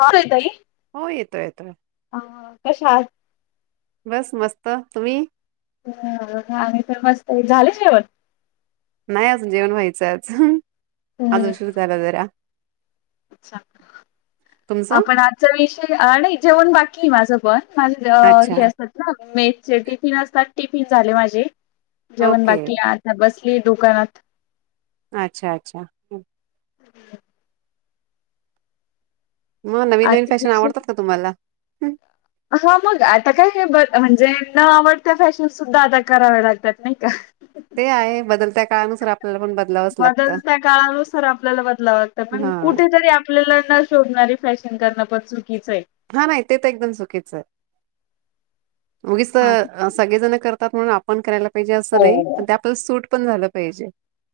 हां [unintelligible] ताई. हो येतोय येतोय. अ, कशा आहात बस मस्त. तुम्ही? हा आम्ही पण मस्तय. झाले जेवण? नाय अजून, जेवण व्हायचंय आज आज हम्म, उशीर झाला जरा. अच्छा, तुमचं? आपण आजचा विषय अ नाही जेवण बाकी माझं पण. माझे अ अच्छा हे असतात ना मेसचे टिफिन असतात टिफिन झाले माझे. जेवण ओके बाकीय, आता बसलीये दुकानात. अच्छा अच्छा. म नवीन नवीन आजच्या फॅशन दिवशी आवडतात का तुम्हाला? हा मग आता काय हे ब म्हणजे न आवडत्या फॅशन सुद्धा आता कराव्या लागतात नाही का. ते आहे, बदलत्या काळानुसार आप बदलत्या काळानुसार आपल्याला बदलाव लागतं, पण हा कुठेतरी आपल्याला न शोभणारी फॅश न करण्यापासून हा नाही, ते तर एकदम चुकीच हाय. उगीच आज अ सगळेजण करतात म्हणून आपण करायला पाहिजे असं नाही, पण ते आपल्याला सूट पण झालं पाहिजे.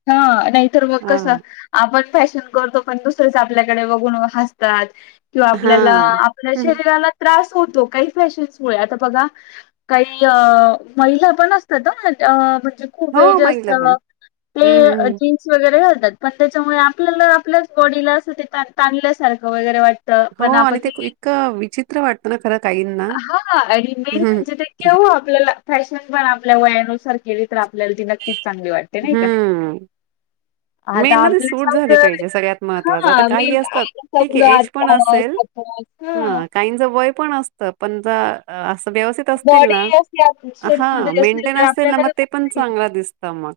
हा नाहीतर मग हा कसं, आपण फॅशन करतो पण दुसरच आप पल्याकडे बघून व हसतात किंवा हा आपल्याला आपल्या हं, हं. शरीराला त्रास होतो काही फॅशन्समुळे, आता बघा काई अ महिला पण असतात अं म जे खूप हो एज मागितलं असतं पण. ते हम्म अ हम्म जीन्स व गेरे घालतात, पण त्याच्यामुळे आपल्याला आपल्याच बॉडीला असं ते तान तानल्यासारखं वगैरे वाट त हो पण आपण आणि ते, इतकं विचित्र वाटतं ना खरं काहींना. हां आणि मेन हम्म म्हणजे ते केव हा आपल्याला फॅशन पण आपल्या वयानुसार केली तर आपल्याला ती नक्कीच चांगली वाटते, नाही का? हम्म. आता मेन ना ते सूट झाली आपले पाहिजे सगळ्यात महत्वाचं, आता हा मी काही आता असतात ठीके समजा एज पण आता असेल. सपोज हा काहींच वय पण असतं, पण जा अस व्यवस्थित असतील बॉडी ना, असे हा शेपमध्ये असेल मेंटेन तर असतील ना म आपल्याला ते पण जमते. चांगलं दिसतं मग.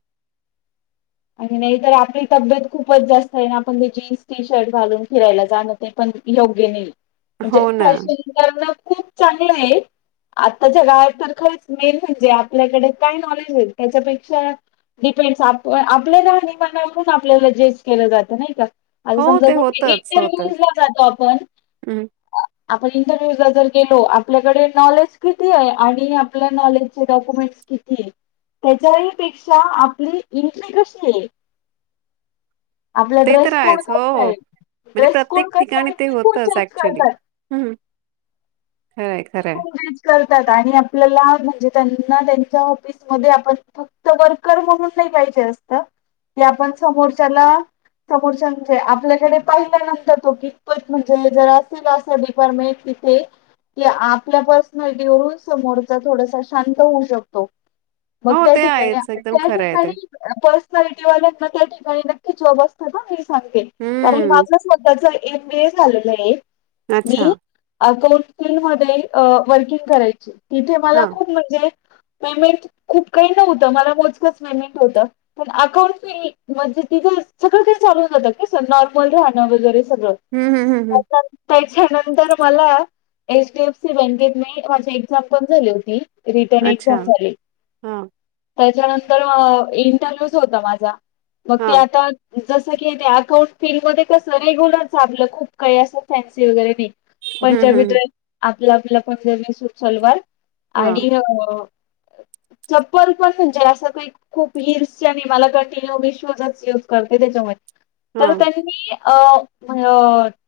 आणि नाही तर आपली तब्येत खूपच जास्तय आन आपण ते जीन्स टी शर्ट घालून फिरायला जाणं ते पण योग्य नाय, म्हणजे हो ना फॅशन करणं खूप चांगलंय. आत्ताच्या काळात तर खरंच मेन म्हणजे आपल्याकडे काय नॉलेज हाय, त्याच्यापेक्षा डिपेंड्स आप व्हय, आपल्या राहणी मानावरून आपल्याला जज केलं जातं, नाही का? आता हो समजा ते कुठे होतच होतच इंटरव्ह्यूज ला जातो आपण हम्म आपण इंटरव्ह्यूज ला जर गेलो, आपल्याकडे नॉलेज किती आहे आणि आपल्या नॉलेज चे डॉक्युमेंट कितीए? त्याच्याही पेक्षा आपली इंट्री कशीए? आपला ते तर ड्रेस कोड आहेच हो काय काय हो हाय? म्हणजे ड्रेस कोड प्रत्येक कसा ठिकाणी आहे ते कोण होतच चेक ऍक्च्युली करतात? हम्म खरंय खरंय. त्यात आणि आपल्या म्हणजे त्यांना त्यांच्या ऑफिसमध्ये आपण फक्त वर्कर म्हणून पाहिजे असतं, की आपण समोरच्याला समोरच्यांचे आपल्याकडे पाहिल्या नंतर तो कितपत म्हणजे जर असेल असं डिपार्टमेंट इथे की आपल्या पर्सनॅलिटीवरून समोरचा थोडासा शांत होऊ शकतो. मग हो ते त्याठिकाणी आहेच एकदम खरं त्याठि आहे ते कानी पर्सनालिटी वाल्यांना त्या ठिकाणी नक्कीच जॉब असता ना, हे सांगते कारण हे हम्म माझाच मतच एक वेळ झालेलं आहे अच्छा मी कान्सि म [unintelligible] वर्किंग करायची तिथे हा मला खूप म्हणजे पेमेंट खूप काही नव्हतं मला मोजकच पेमेंट होत पण अकाऊंट मध्ये तिचं सगळ चांगलं होऊन जातं नॉर्मल राहण वगैरे सगळ हम्म हम्म हम्म हम्म का त्यानंतर मला एचडीएफसी बँकेत मे माझी एक्झाम पण झाली होती रिटर्न अच्छा ऐकसात झाले हा त्याच्यानंतर तर इंटरव्ह्यूच होता माझा मग हा ते आता जसं की अकाउंट फील मध्ये कसं रेग्युलर चाललं खूप काही असं फॅन्सी वगैरे नाही हम्म हम्म पंजाबी हम्म. ड्रेस आपलं आपलं पंजाबी सूट सलवार हा आणि अ चप्पल पण म्हणजे अस खूप हिल्स आणि मला कंटिन्यू मी शूजच यूज करते त्याच्यामध्ये हा, तर त्यांनी अ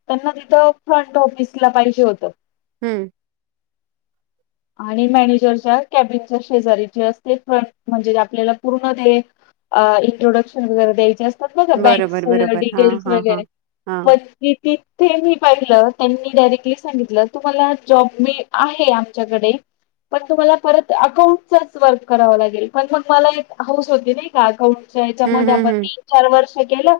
त्यांना तिथं फ्रंट ऑफिसला पाहिजे होतं हम्म आणि मॅनेजरच्या केबिनच्या शेजारीच असते फस्ट म्हणजे आपल्याला पूर्ण ते इंट्रोडक्शन वर द्यायचे अस फक्त बँक बरोबर, बरोबर. हां, डिटेल्स हां, हां, वगैरे प हां. किती ते मी पाहिलं त्यांनी डायरेक्टली सांगितलं तुम्हाला जॉब मी आहे आमच्याकडे पण तुम्हाला परत अकाउंटचाच वर्क कराव लागेल पण मग मला एक हाऊस होती नाही का हं, याच्यामध्ये हं, आपण हं. तीन चार वर्ष केलं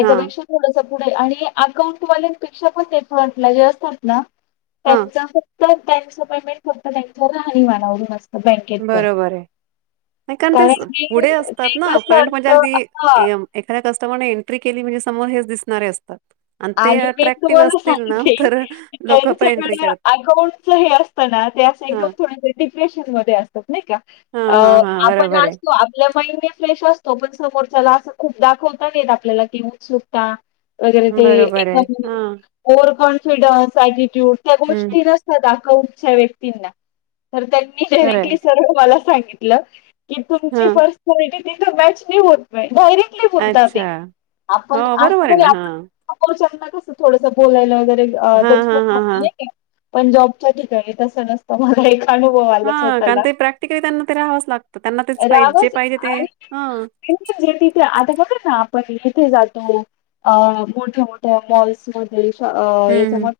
हां, थोडस पुढे आणि अकाउंट वाल्यांपेक्षा पण तेथटला जे असतात ना हां, त्यांच फक्त त्यांच पेमेंट फक्त त्यांच्या राहणी मानावरून असत बँकेत पण कोणत्या कारण की पुढे ते असतात ना कसं फ्रंट म्हणजे असतं अगदी हा एखाद्या कस्टमरने एंट्री केली म्हणजे समोर हेच दिसणारे असतात ते आणि मी अट्रॅक्टिव्ह तु असतील ना, सांगते तर लोकं पण एंट्री त्यांच्याकडे करतात. अकाउंटच हे असत ना ते अस एकदम हां, थोड डिप्रेशन मध्ये अस नाही का अ हां, हां, हां, आपण बरोबर आहे, असतो आपल्या महि ्रेश असतो पण समो अस खूप दाखवता नाही आपल्याला की उत्सुकता वगैरे ते बरोबर आहे. एखादी हां, होर पण फ्रीडम्स अटिट्यूड त्या हं, गोष्टी नसतात दाखऊच्या व्यक्तींना तर त्यांनी खरं डायरेक्टली आहे. सर मला सांगितलं की तुमची हां, फर्स्टी प्रायोरिटी त तर मॅच नाही होत नाही डायरेक्टली बोलतात ते अच्छा. आपण हो, अस बरोबर आहे तरी ना. आप हां, चना कस थोडसं बोलायला वगैरे अ हां, हां, हां, हां. डचकून पण जॉबच्या ठिकाणी तस नसतं म एक अनुभव आला हा कारण स्वतःला ते प्रॅक्टिकली त्यांना ते राहावंच लागतं त्यांना तेच पाहिज जे पाहिजे ते हा जे त आता काघ ना पण इथे जातो अ मोठ्या मोठ्या मॉल्समध्येध्ये एक हं, समज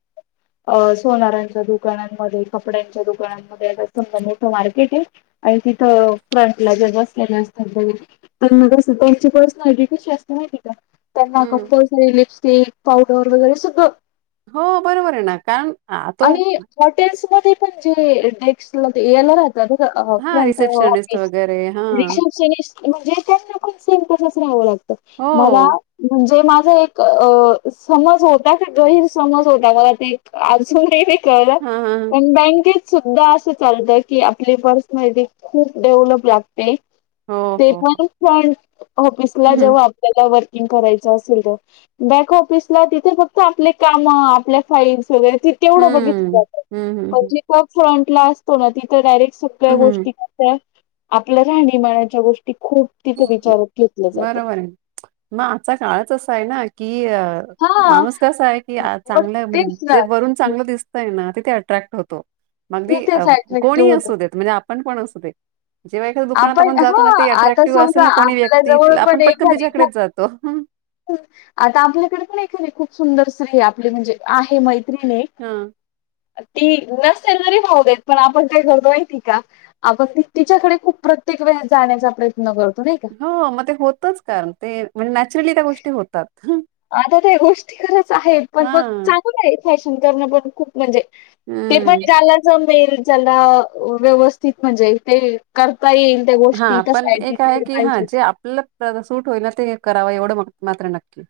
अ सोनारांच्या दुकानांमध्ये कपड्यांच्या दुकानांमध्ये आ सा मोठं मार्केट आहे आणि तिथं फ्रंटला जर बसलेलं असतात तर मगस त्यांची पर्सनल आयडिटीशी असत नाही त्यांना हं. कंपल्सरी लिपस्टिक पावडर वगैरे सुधं हो बरोबर आहे ना कारण तो ते पण जे डेक्स्स ला या राह हां, फ्रंट रिसेप्शनिस्ट वगैरे रिश हां. म्हणजे त्यांना सेम राहावं लागत हो. मला म्हणजे माझं एक अ समज होता गहीर समज होता बघ ते अजून प हां, हां, हां. बँके सुद्धा असं चालतं की आपली पर्सन खूप डेव्हलप लागते हो, ते हो, हो. पण. पण ऑफिसला हं, हं. जेव्हा आपल्याला वर्किंग करायचं असेल तर. बॅक ऑफिसला. तिथे फक्त आपले काम आपल्या फाईल्स. वगैरे तेवढं बघितलं हं, जात हं, पण हं. जी पप फ्रंटला असतो ना. ती तर डायरेक्. सगळ्या हं, हं, गोष्टी कसय आपल्या राहणीमानाच्या गोष्टी. ती खूप तिथे हं. विचारत घेतले जातात. बरोबर आहे. मग आजचा काळच असा आहे ना, की हा माणूस कसा आहे की. मग चांगलं म्हणजे तेच ना जे वरून चांगलं दिसतय ना ते. अ्रॅक्ट होतो. मग आगदी तिथेच कोणी अट्रॅक्टिव्ह होत. असूदेत. म्हणजे आपण पण असू दे. जेव्हा एखद दुकानात आपण जातो हा ना. ते आता अट्रॅक्टिव्ह असेल समजा ना कोणी आपल्या व्यक्ती जवळ पण आपण पटकन एखादी खूप तिच्याकडेच जातो. आता आपल्याकडे पण नाही खूप सुंदर स्त्री. आहे आपले म्हणजे आहे मैत मैत्रिणी. हां. ती नस जरी भाव देत. पण आपण काय करतोय माहिती ये का आपण ती तिच्याकडे खूप प्रत्येक. तिच्याकडे जाण्याचा प्रयत्न करतो. नाही का? हो मग ते होतच कारण. ते म्हणजे नॅचरली त्या गोष्टी होतात. हं, आता ते गोष्टी खरंच आहेत. पण मग हां. चांगलंच आहे फॅशन करणं पण खूप म्हणजे. ते पण हं. ज्यालाला जमेल. ज्याला व्यवस्थित म्हणजे ते कर हा पण एक आहे की. हा पाहिजेच जे आपल्याला सूट होईल ते करावं एवढं मा मात्र नक्की.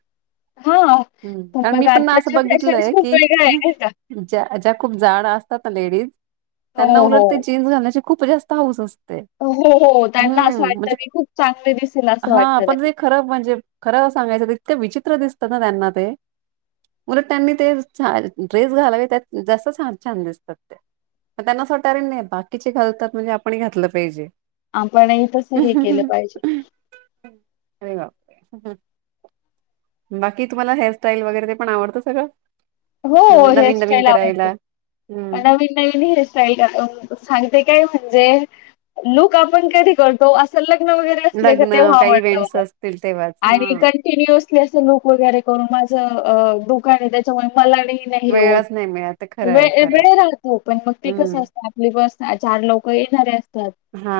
हा हं, पन कारण मी मग पण आत्ताच्या फॅशन खूप वेगळ्या आहे नाही का. ज्या-ज्या खूप जाड असतात ना लेडीज. हो त्यांना उलट हो. ते जीन्स घालण्याची खूप जास्त हाऊस असते. हो. हो त्यांना असं हम्म. वाटतं म्हणजे की खूप चांगले दिसेल असं वाटतं हा पण त्यांना तेे खरं म्हणजे खरं सांगायचं तितक विचित्र दिसत ना त्यांना ते. उलट त्यांनी ते ड्रेस घालावे त्यात जास्त छान दिसतात ते. म त्यांना [unintelligible] नाही बाकीचे घालतात म्हणजे आपण ही घातलं पाहिजे आपण ही तसं हे केलं पाहिजे. अरे बापरे! बाकी तुम्हाला हेअरस्टाईल वगैरे ते पण आवडतं सगळं? हो नवी नवीन नवीन हेअरस्टाईल आवडते, करायला हम्म. नवीन नवीन हेअरस्टाईल [unintelligible] सांगते काय म्हणजे, लूक आपण कधी करतो असं ल न वैगरे असले का लग्न तेव्हा काही आवडतं इव्हेंट्स बघा. असतील तेव्हाच आणि हा. कंटिन्युअसली असं लुक वगैरे करून माझं अ दुकान आहे त्याच्या मला नाही ना हे होतं, वेळच नाही मिळत ते खरं वे आहे खरं वेळ आहे राहतो पण मग ते कसं हम्म असतं आपली बस आ चार लोकं येणारे असतात. हा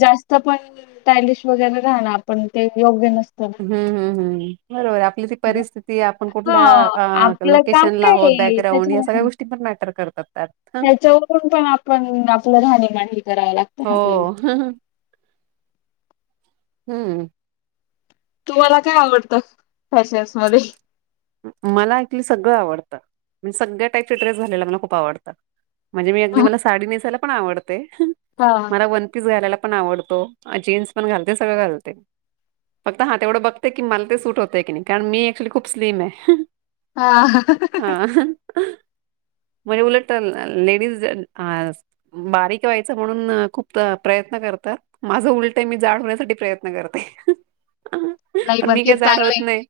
जास्त पण टायलिश वगैरे राहनार, पण ते योग्य नस हम्म हम्म हम्म, बरोबर आपली ती ना. परिस्थिती आपण कुठल्या हां, अ लोक आपलं काम केशनला काय होत आहे बॅकग्रांउड या सगळ्या त्याच्यामुळे गोष्टी पण मॅटर करतात. त्यात हं. त्याच्यावरून पण आपण आपलं राहणीमान हे कराव लागतं ना आपल्याला. हो हम्म. तुम्हाला काय आवडतं फॅशन्स मध्ये? मला आयथिंक सगळं आवडतं, म्हणजे सगळ्या टाईपचे ड्रेस घालायला मला खूप आवडतं. म्हणजे मी अगदी मला साडी नेसायला पण आवडते, हां. मला वन पीस घालायला पण आवडतो, आ जीन्स पण घालते सगळं घालते. फक्त हा तेवढं बघते की मला ते सूट होतं की नाही, कारण मी ऍक्चुअली खूप स्लीम आहे. हां. हा म्हणजे उलट लेडीज आ बारीक व्हायचं म्हणून खूप अ प्रयत्न कर आता माझं उलटंय मी जाड होण्यासाठी प्रयत्न करते. नाही पण मी ते काय जाड होत चांगलं नाही.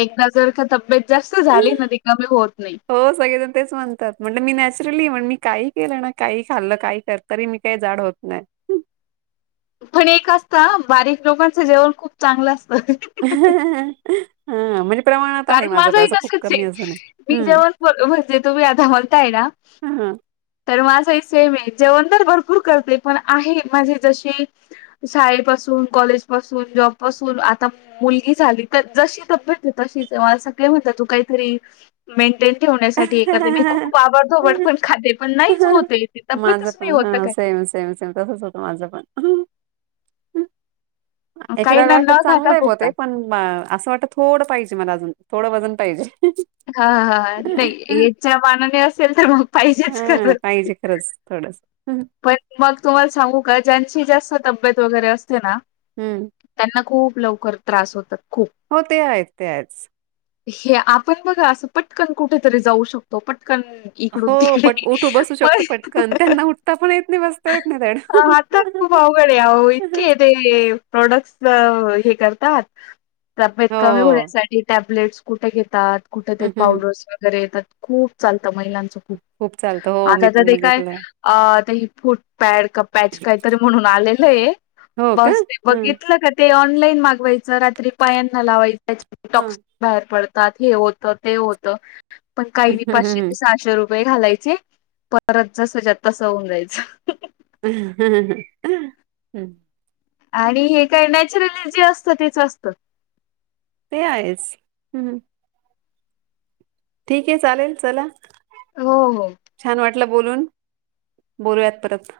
एकदा जर का तब्येत. जास्त झाली ना ती कमी होत नाही. हो सगळेजण तेच म्हणतात म्हटलं मी नॅचरली म्हण मी काही केलं. ना काही खाल्लं. काही करतरी मी काही जाड होत नाही. पण एक असत बारीक लोकांचं जेवण खूप चांगलं असत. हा म्हजे कारण माझं एक तसच आहे मी हम्म जेव्हा ब म्हणजे तुम्ही आता बोलताय ना हा. तर माझंही सेम आहे जेवण तर भरपूर करते पण आहे माझे जशी शाळेपसून कॉलेज पासून जॉब पासून आता मुलगी झाली तर जशी तांबेयत तशीच मला सगळे म्हणतात तू काहीतरी ठेवण्यासाठी एखाद मी खूप आबडधोबड पण खाते पण नाहीच होत माझं तब्येतच नाही पण होत हा काय सेम सेम सेम तसच होतं माझं पण काही एखाद्याला ना न वाटत चांगलं खाता आहे पुरता बते पण असं वाटत थोडं पाहिजे तेमलाजून थोडं वजन पाहिजे हा हा नाही याच्या मानाने असेल तर मग पाहिजेच खरं बस थोडं पण मग तुम्हाला सांगू का ज्यांची जास्त तब्येत वगैरे असते ना हम्म. त्यांना खूप लवकर त्रास होतात खूप. हो ते आहेत तेच हे आपण बघा असं पटकन कुठेतरी जाऊ शकतो पटक पण इकडून हो तिकडे पट उठू बसू शकतो पटकन पण त्यांना उठता पण येत नाही बसता येत नाही धड. ह आता खूप अवघड अ इतके ते प्रॉडक्टस तब्यत हो कमी होण्यासाठी टॅबलेट्स कुठे घेतात कुठेत हम्म हम्म पावडर्स वगैरे येतात खूप चाल महिलांच खूप चालतं हो मी आता तर पण ते काय बघितलंय. प्याड का प्याच काहीतरी म्हणून आलेल हो का बस हम्म बघितलं का ऑनलाईन मागवायच रात्री पायान लावायच त्या हा. टॉक्सिक बाहेर पडत हे होत ते होत पण काही हम्म पाचशे हम्म ते सहाशे रुपये वे घालायचे परत जसच्यात तस होऊन जायचं हम आणि हे काय नॅचरली जे असतं तेच असत ते आहेच हम् ठीक आहे चालेल चला हो हो छान बोलून बोलूयात परत